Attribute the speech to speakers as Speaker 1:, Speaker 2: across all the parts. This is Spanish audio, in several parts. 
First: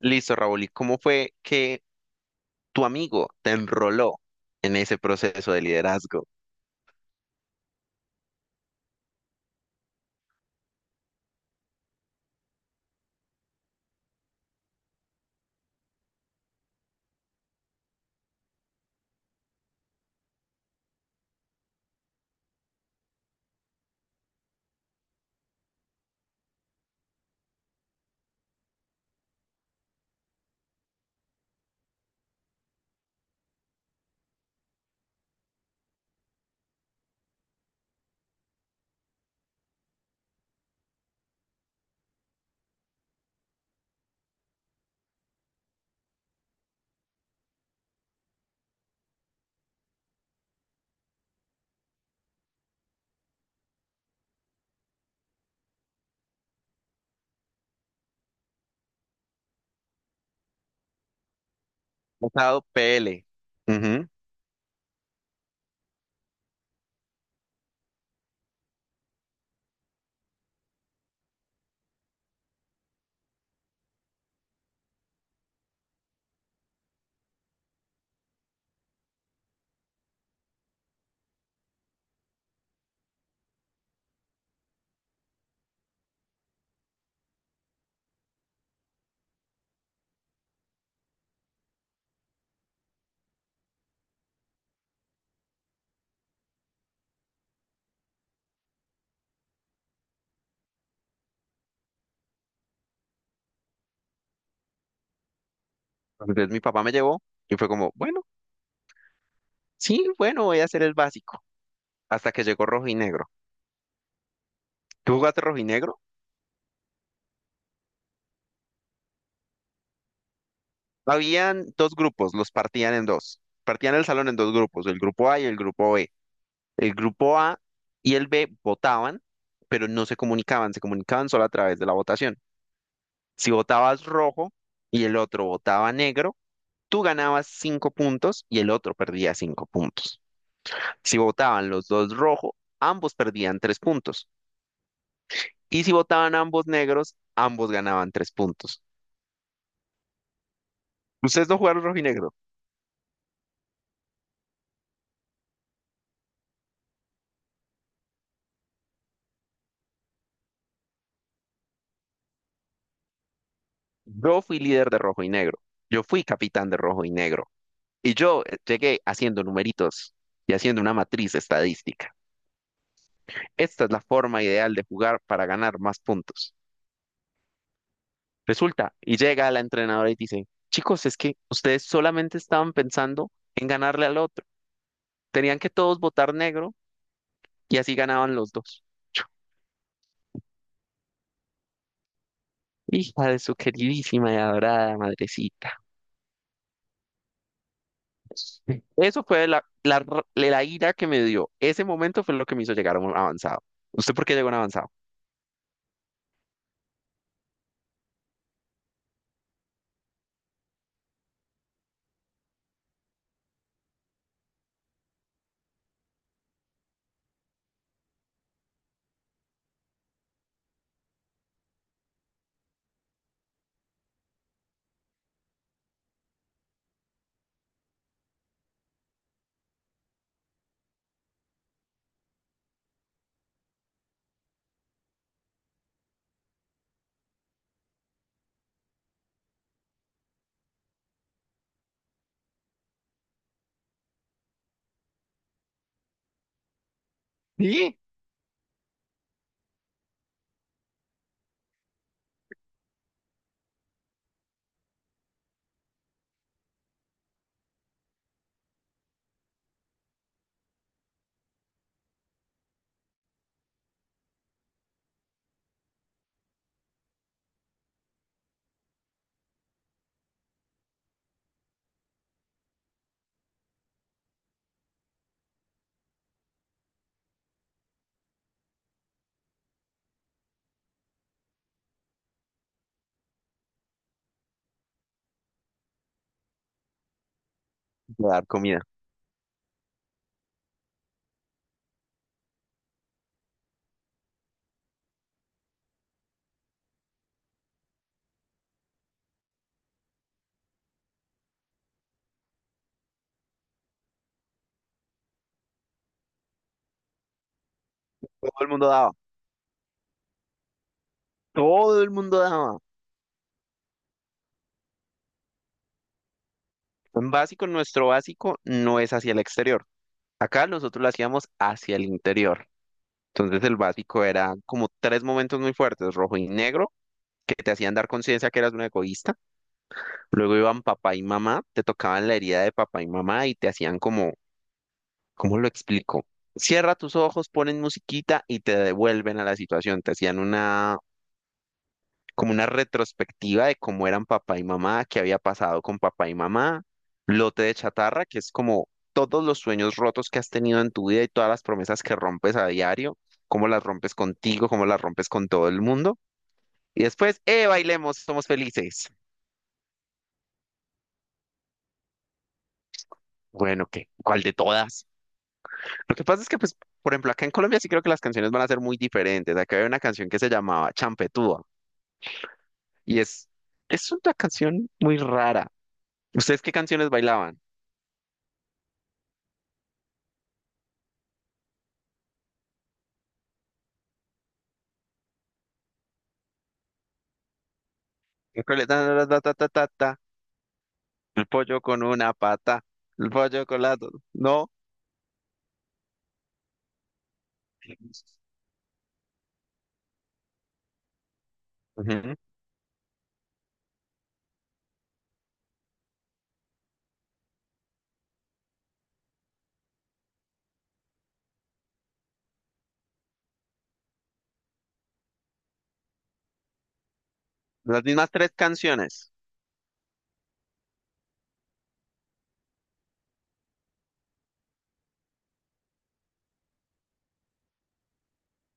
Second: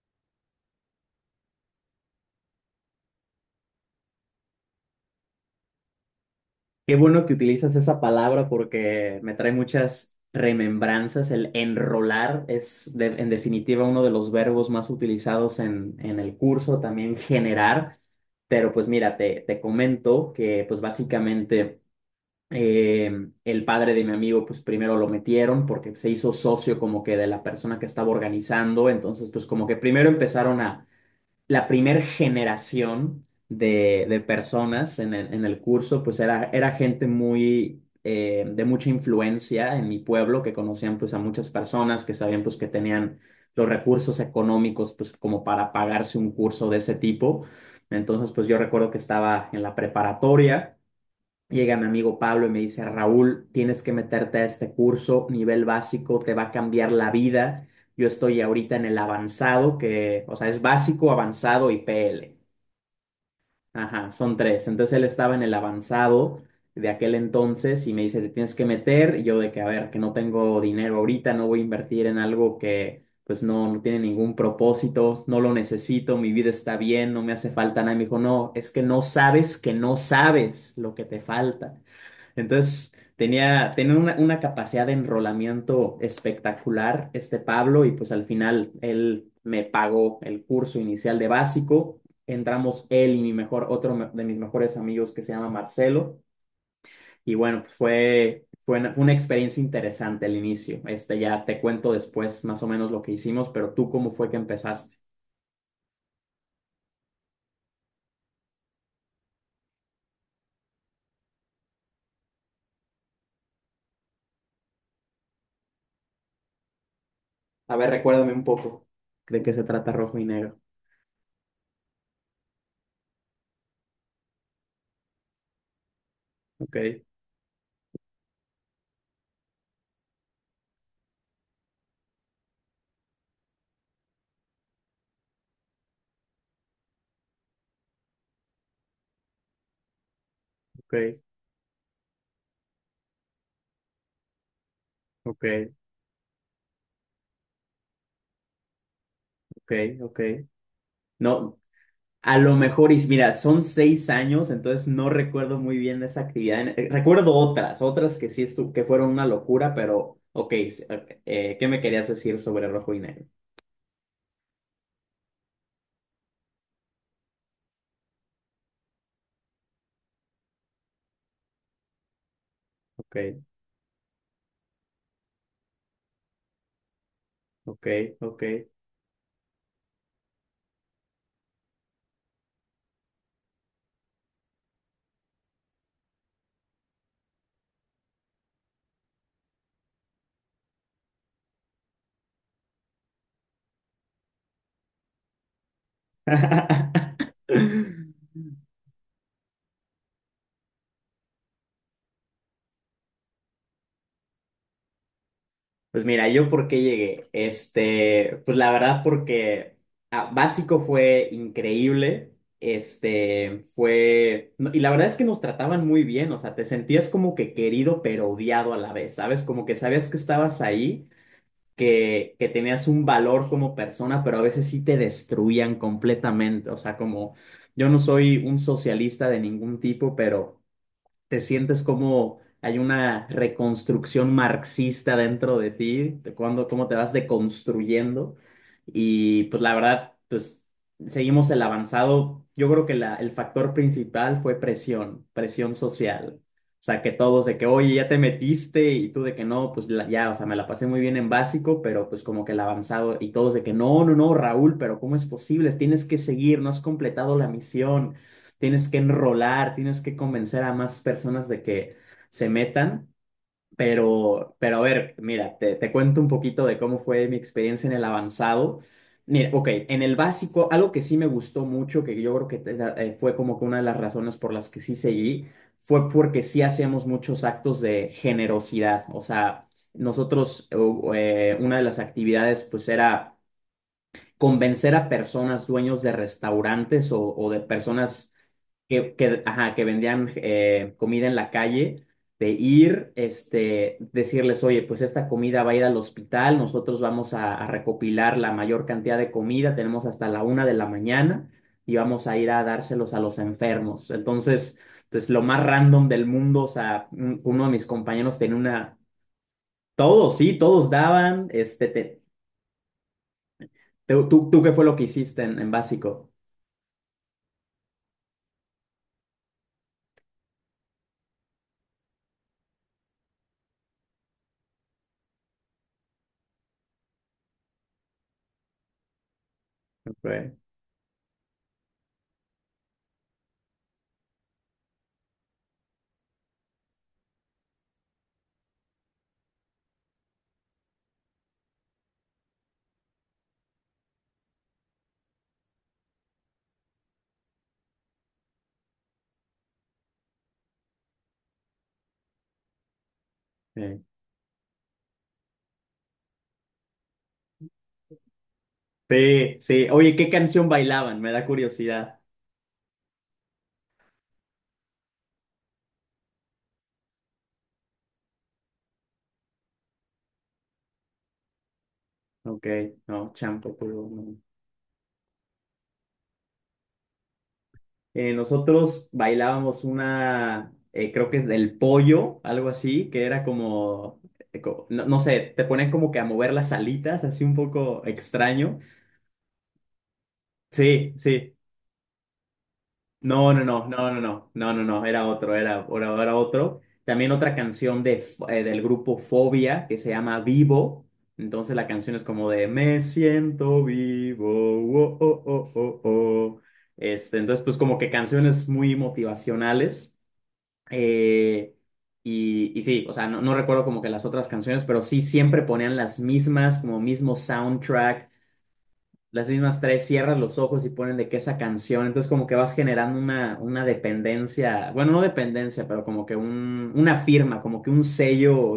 Speaker 1: Listo, Raúl. ¿Y cómo fue que tu amigo te enroló en ese proceso de liderazgo?
Speaker 2: Qué bueno que utilizas esa palabra porque me trae muchas remembranzas. El enrolar es, en definitiva, uno de los verbos más utilizados en el curso, también generar. Pero pues mira, te comento que pues básicamente eh, el padre de mi amigo pues primero lo metieron porque se hizo socio como que de la persona que estaba organizando. Entonces pues como que primero empezaron a la primera generación de personas en el curso, pues era, era gente muy, de mucha influencia en mi pueblo, que conocían pues a muchas personas, que sabían pues que tenían los recursos económicos pues como para pagarse un curso de ese tipo. Entonces pues yo recuerdo que estaba en la preparatoria. Llega mi amigo Pablo y me dice, Raúl, tienes que meterte a este curso, nivel básico, te va a cambiar la vida. Yo estoy ahorita en el avanzado, que, o sea, es básico, avanzado y PL.
Speaker 1: Pasado PL. Ujú.
Speaker 2: Ajá, son tres. Entonces él estaba en el avanzado de aquel entonces y me dice, te tienes que meter. Y yo de que, a ver, que no tengo dinero ahorita, no voy a invertir en algo que, pues, no, no tiene ningún propósito, no lo necesito, mi vida está bien, no me hace falta nada. Y me dijo, no, es que no sabes lo que te falta. Entonces, tenía una capacidad de enrolamiento espectacular este Pablo y pues al final él me pagó el curso inicial de básico. Entramos él y mi mejor, otro de mis mejores amigos que se llama Marcelo. Y bueno, pues fue una experiencia interesante el inicio. Este ya te cuento después más o menos lo que hicimos, pero tú cómo fue que empezaste.
Speaker 1: Entonces mi papá me llevó y fue como, bueno, sí, bueno, voy a hacer el básico. Hasta que llegó rojo y negro. ¿Tú jugaste rojo y negro?
Speaker 2: A ver, recuérdame un poco. ¿De qué se trata Rojo y Negro?
Speaker 1: Habían dos grupos, los partían en dos. Partían el salón en dos grupos, el grupo A y el grupo B.
Speaker 2: Ok,
Speaker 1: El grupo A y el B votaban, pero no se comunicaban, se comunicaban solo a través de la votación. Si votabas rojo y el otro votaba negro, tú ganabas cinco puntos y el otro perdía cinco puntos. Si
Speaker 2: ok,
Speaker 1: votaban los dos rojo, ambos perdían tres puntos.
Speaker 2: ok,
Speaker 1: Y si votaban ambos negros, ambos ganaban tres puntos.
Speaker 2: ok, ok.
Speaker 1: Ustedes no
Speaker 2: No.
Speaker 1: jugaron rojo y negro.
Speaker 2: A lo mejor, y mira, son 6 años, entonces no recuerdo muy bien esa actividad. Recuerdo otras que sí que fueron una locura, pero ok, ok, ¿qué me querías decir sobre rojo y negro?
Speaker 1: Yo fui líder de rojo y negro. Yo fui capitán de rojo y negro. Y yo llegué haciendo numeritos y haciendo una matriz estadística.
Speaker 2: Ok,
Speaker 1: Esta es la forma ideal de jugar para ganar más puntos.
Speaker 2: ok, ok.
Speaker 1: Resulta, y llega la entrenadora y dice, chicos, es que ustedes solamente estaban pensando en ganarle al otro. Tenían que todos votar negro y así ganaban los dos. Hija de su queridísima y adorada madrecita. Eso fue la ira que me dio. Ese momento fue lo que me hizo llegar a un avanzado. ¿Usted por qué llegó a un avanzado?
Speaker 2: Pues mira, yo por qué llegué. Este, pues la verdad porque ah, básico fue increíble. Este, fue, no, y la verdad es que nos trataban muy bien, o sea, te sentías como que querido pero odiado a la vez, ¿sabes? Como que sabías que estabas ahí, que tenías un valor como persona, pero a veces sí te destruían completamente, o sea, como yo no soy un socialista de ningún tipo, pero te sientes como hay una reconstrucción marxista dentro de ti, de cuando, cómo te vas deconstruyendo. Y pues la verdad, pues seguimos el avanzado. Yo creo que el factor principal fue presión, presión social. O sea, que todos de que, oye,
Speaker 1: Sí.
Speaker 2: ya te metiste y tú de que no, pues ya, o sea, me la pasé muy bien en básico, pero pues como que el avanzado y todos de que no, no, no, Raúl, pero ¿cómo es posible? Tienes que seguir, no has completado la misión. Tienes que enrolar, tienes que convencer a más personas de que se metan. Pero a ver, mira, te cuento un poquito de cómo fue mi experiencia en el avanzado. Mira, ok, en el básico, algo que sí me gustó mucho, que yo creo que fue como que una de las razones por las que sí seguí, fue porque sí hacíamos muchos actos de generosidad. O sea, nosotros, una de las actividades pues era convencer a personas dueños de restaurantes o de
Speaker 1: De
Speaker 2: personas
Speaker 1: dar comida.
Speaker 2: que, ajá, que vendían comida en la calle, de ir, este, decirles, oye, pues esta comida va a ir al hospital, nosotros vamos a recopilar la mayor cantidad de comida, tenemos hasta la una de la mañana y vamos a ir a dárselos a los enfermos. Entonces, pues lo más random del mundo, o sea, uno de mis compañeros
Speaker 1: Todo
Speaker 2: tenía
Speaker 1: el mundo
Speaker 2: una,
Speaker 1: daba.
Speaker 2: todos, sí, todos daban, este,
Speaker 1: Todo el
Speaker 2: te-
Speaker 1: mundo daba.
Speaker 2: tú, tú, tú ¿qué fue lo que hiciste en básico?
Speaker 1: En básico, nuestro básico no es hacia el exterior. Acá nosotros lo hacíamos hacia el interior. Entonces el básico era como tres momentos muy fuertes: rojo y negro, que te hacían dar conciencia que eras un egoísta.
Speaker 2: Ok,
Speaker 1: Luego iban papá y mamá, te tocaban la herida de papá y mamá y te hacían como, ¿cómo lo explico? Cierra tus ojos, ponen musiquita y te devuelven a la situación. Te hacían una, como una retrospectiva de cómo eran papá y mamá, qué había pasado con papá y mamá, lote de chatarra, que es como todos los sueños rotos que has tenido en tu vida y todas las promesas que rompes a diario, cómo las
Speaker 2: sí.
Speaker 1: rompes contigo, cómo las rompes con todo el mundo. Y después, bailemos, somos felices.
Speaker 2: Sí, sí. Oye, ¿qué canción bailaban? Me da curiosidad.
Speaker 1: Bueno, ¿qué? ¿Cuál de todas? Lo que pasa es que, pues, por ejemplo, acá en Colombia sí creo que las canciones van a ser muy diferentes. Acá había una canción que se llamaba Champetúa
Speaker 2: Ok,
Speaker 1: y
Speaker 2: no,
Speaker 1: es,
Speaker 2: champo, pero
Speaker 1: es una
Speaker 2: no.
Speaker 1: canción muy rara. ¿Ustedes qué canciones bailaban?
Speaker 2: Nosotros bailábamos una, creo que es del pollo, algo así, que era como, no, no sé, te ponen como que a mover las alitas, así un poco
Speaker 1: En
Speaker 2: extraño.
Speaker 1: Colombia, ta, ta, ta, ta, ta, ta,
Speaker 2: Sí,
Speaker 1: el
Speaker 2: sí,
Speaker 1: pollo con una pata, el
Speaker 2: no, no,
Speaker 1: pollo con
Speaker 2: no,
Speaker 1: la
Speaker 2: no,
Speaker 1: ...dos.
Speaker 2: no, no,
Speaker 1: No.
Speaker 2: no, no, no, era otro, era otro. También otra canción del grupo Fobia que se llama Vivo. Entonces la canción es
Speaker 1: Ujú.
Speaker 2: como de "Me siento vivo, oh, oh, oh, oh, oh". Este, entonces, pues como que canciones muy motivacionales. Eh, y sí, o sea, no, no recuerdo como que las otras canciones, pero sí siempre ponían las mismas, como mismo
Speaker 1: Las
Speaker 2: soundtrack.
Speaker 1: mismas tres canciones.
Speaker 2: Las mismas tres, cierras los ojos y ponen de que esa canción, entonces como que vas generando una dependencia, bueno, no dependencia, pero como que un, una firma, como que un sello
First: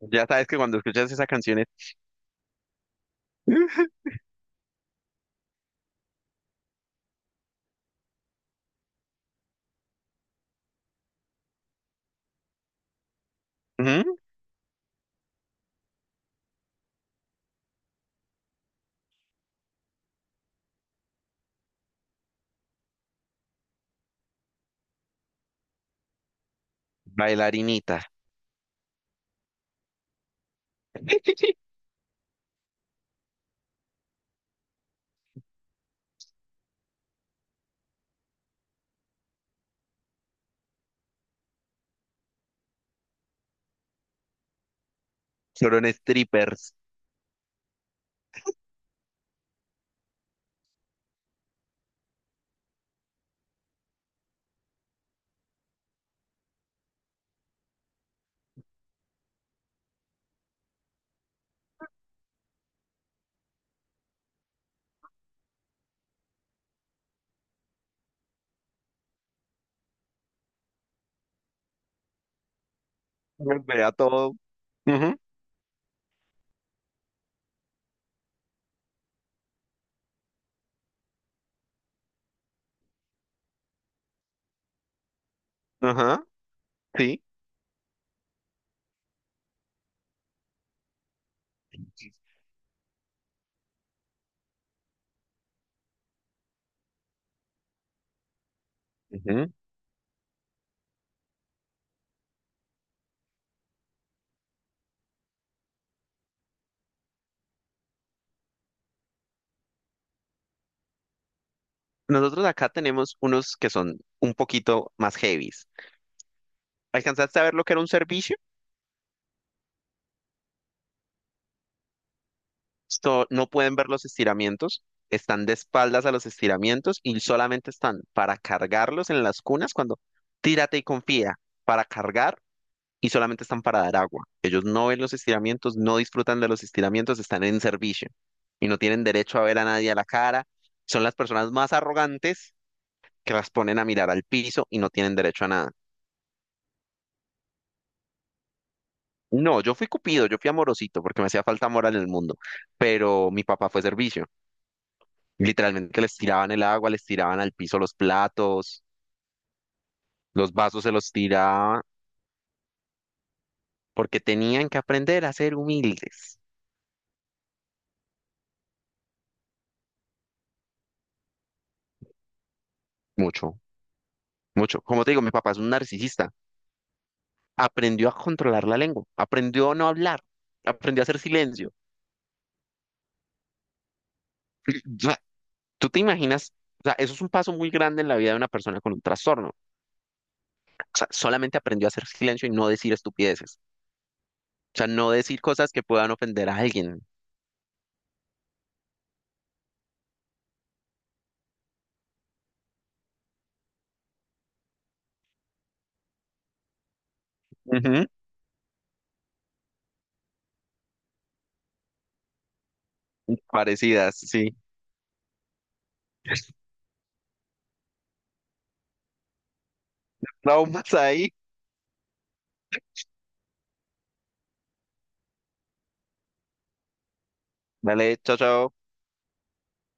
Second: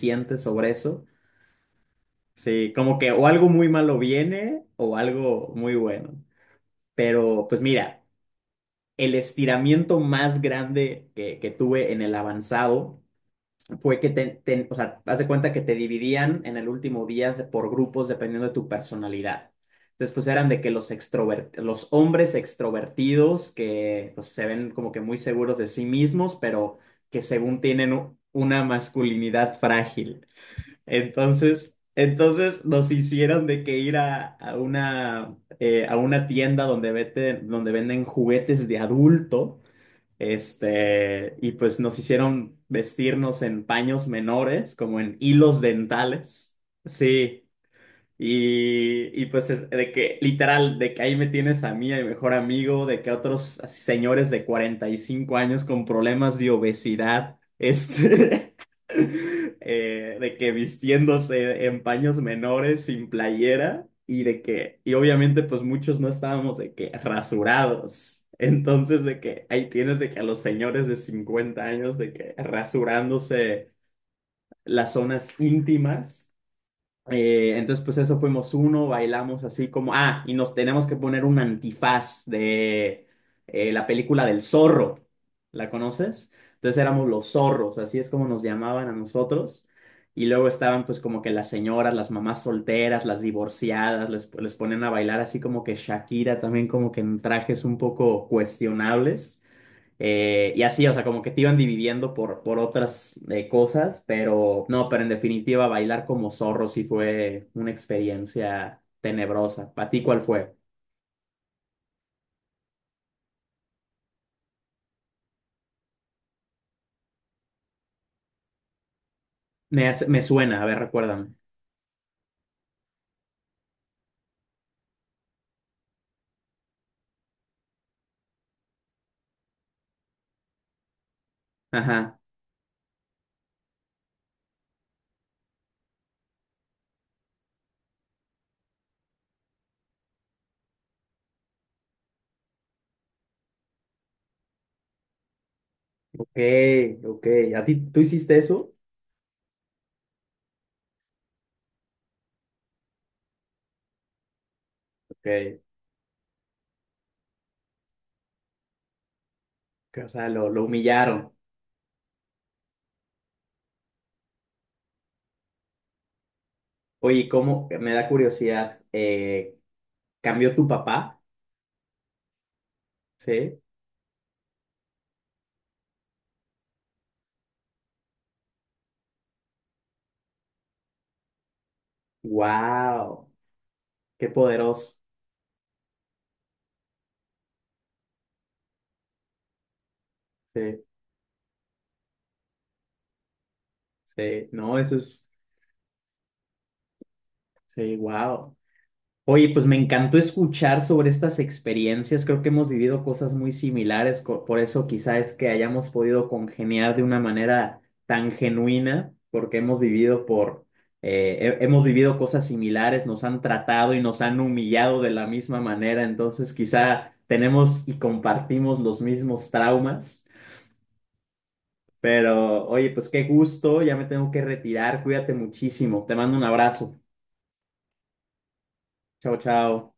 Speaker 1: Ya sabes que
Speaker 2: sobre
Speaker 1: cuando
Speaker 2: eso.
Speaker 1: escuchas esas canciones,
Speaker 2: Sí, como que o algo muy malo viene o algo muy bueno. Pero pues mira, el estiramiento más grande que tuve en el avanzado fue que
Speaker 1: ujú,
Speaker 2: o sea, haz de cuenta que te dividían en el último día por grupos dependiendo de tu personalidad. Entonces, pues eran de que los hombres extrovertidos que pues, se ven como que muy seguros de sí mismos, pero que según tienen
Speaker 1: bailarinitas,
Speaker 2: una masculinidad frágil. Entonces nos hicieron de que ir a una tienda donde venden juguetes de adulto este, y pues nos hicieron vestirnos en paños menores, como en hilos
Speaker 1: fueron
Speaker 2: dentales.
Speaker 1: strippers,
Speaker 2: Sí. Y pues de que literal, de que ahí me tienes a mí, a mi mejor amigo, de que otros así señores de 45 años con problemas de obesidad, este, de que vistiéndose en paños menores, sin playera, y de que, y obviamente pues muchos no estábamos de que rasurados. Entonces de que ahí tienes de que a los señores de 50 años de que rasurándose
Speaker 1: vea todo.
Speaker 2: las
Speaker 1: Ujú.
Speaker 2: zonas íntimas. Entonces, pues eso fuimos uno, bailamos así como, ah, y nos tenemos que poner un antifaz de la película del zorro, ¿la
Speaker 1: Ajá,
Speaker 2: conoces? Entonces éramos
Speaker 1: sí.
Speaker 2: los zorros, así es como nos llamaban a nosotros. Y luego estaban pues como que las señoras, las mamás solteras, las divorciadas, les ponían a bailar así como que Shakira también como que en trajes un poco cuestionables. Y así, o sea, como que te iban dividiendo por otras cosas, pero no, pero en definitiva, bailar como zorro sí fue una experiencia tenebrosa. ¿Para ti cuál fue?
Speaker 1: Nosotros acá tenemos unos que son un poquito más heavies. ¿Alcanzaste a ver lo que era un servicio?
Speaker 2: Me suena, a ver, recuérdame.
Speaker 1: Esto, no pueden ver los estiramientos, están de espaldas a los estiramientos y solamente están para cargarlos en las cunas cuando tírate y confía para
Speaker 2: Ajá,
Speaker 1: cargar, y solamente están para dar agua. Ellos no ven los estiramientos, no disfrutan de los estiramientos, están en servicio y no tienen derecho a ver a nadie a la cara. Son las personas más arrogantes que las ponen a mirar al piso y no tienen derecho a nada.
Speaker 2: ok, ok. ¿A ti tú hiciste eso?
Speaker 1: No, yo fui cupido, yo fui amorosito porque me hacía falta amor en el mundo, pero mi papá fue servicio.
Speaker 2: Ok,
Speaker 1: Literalmente les tiraban el agua, les tiraban al piso los platos,
Speaker 2: o sea, lo,
Speaker 1: los
Speaker 2: lo
Speaker 1: vasos se los
Speaker 2: humillaron.
Speaker 1: tiraba porque tenían que aprender a ser humildes.
Speaker 2: Oye, ¿cómo? Me da curiosidad. ¿Cambió tu papá?
Speaker 1: Mucho,
Speaker 2: Sí.
Speaker 1: mucho. Como te digo, mi papá es un narcisista. Aprendió a controlar la lengua, aprendió a no hablar, aprendió a hacer silencio.
Speaker 2: Wow, qué poderoso.
Speaker 1: O sea, ¿tú te imaginas? O sea, eso es un paso muy grande en la vida de una persona con un trastorno. O
Speaker 2: Sí,
Speaker 1: sea, solamente aprendió a hacer silencio y no decir estupideces.
Speaker 2: sí. No,
Speaker 1: O sea,
Speaker 2: eso
Speaker 1: no
Speaker 2: es,
Speaker 1: decir cosas que puedan ofender a alguien.
Speaker 2: sí, wow. Oye, pues me encantó escuchar sobre estas experiencias. Creo que hemos vivido cosas muy similares, por eso quizá es que hayamos podido congeniar de una manera
Speaker 1: Ujú.
Speaker 2: tan genuina, porque hemos vivido hemos vivido cosas similares, nos han tratado y
Speaker 1: Parecidas,
Speaker 2: nos han
Speaker 1: sí.
Speaker 2: humillado de la misma manera. Entonces, quizá tenemos y compartimos los mismos traumas.
Speaker 1: Traumas ahí.
Speaker 2: Pero, oye, pues qué gusto. Ya me tengo que retirar. Cuídate muchísimo. Te mando un abrazo.
Speaker 1: Dale, chao, chao.
Speaker 2: Chao, chao.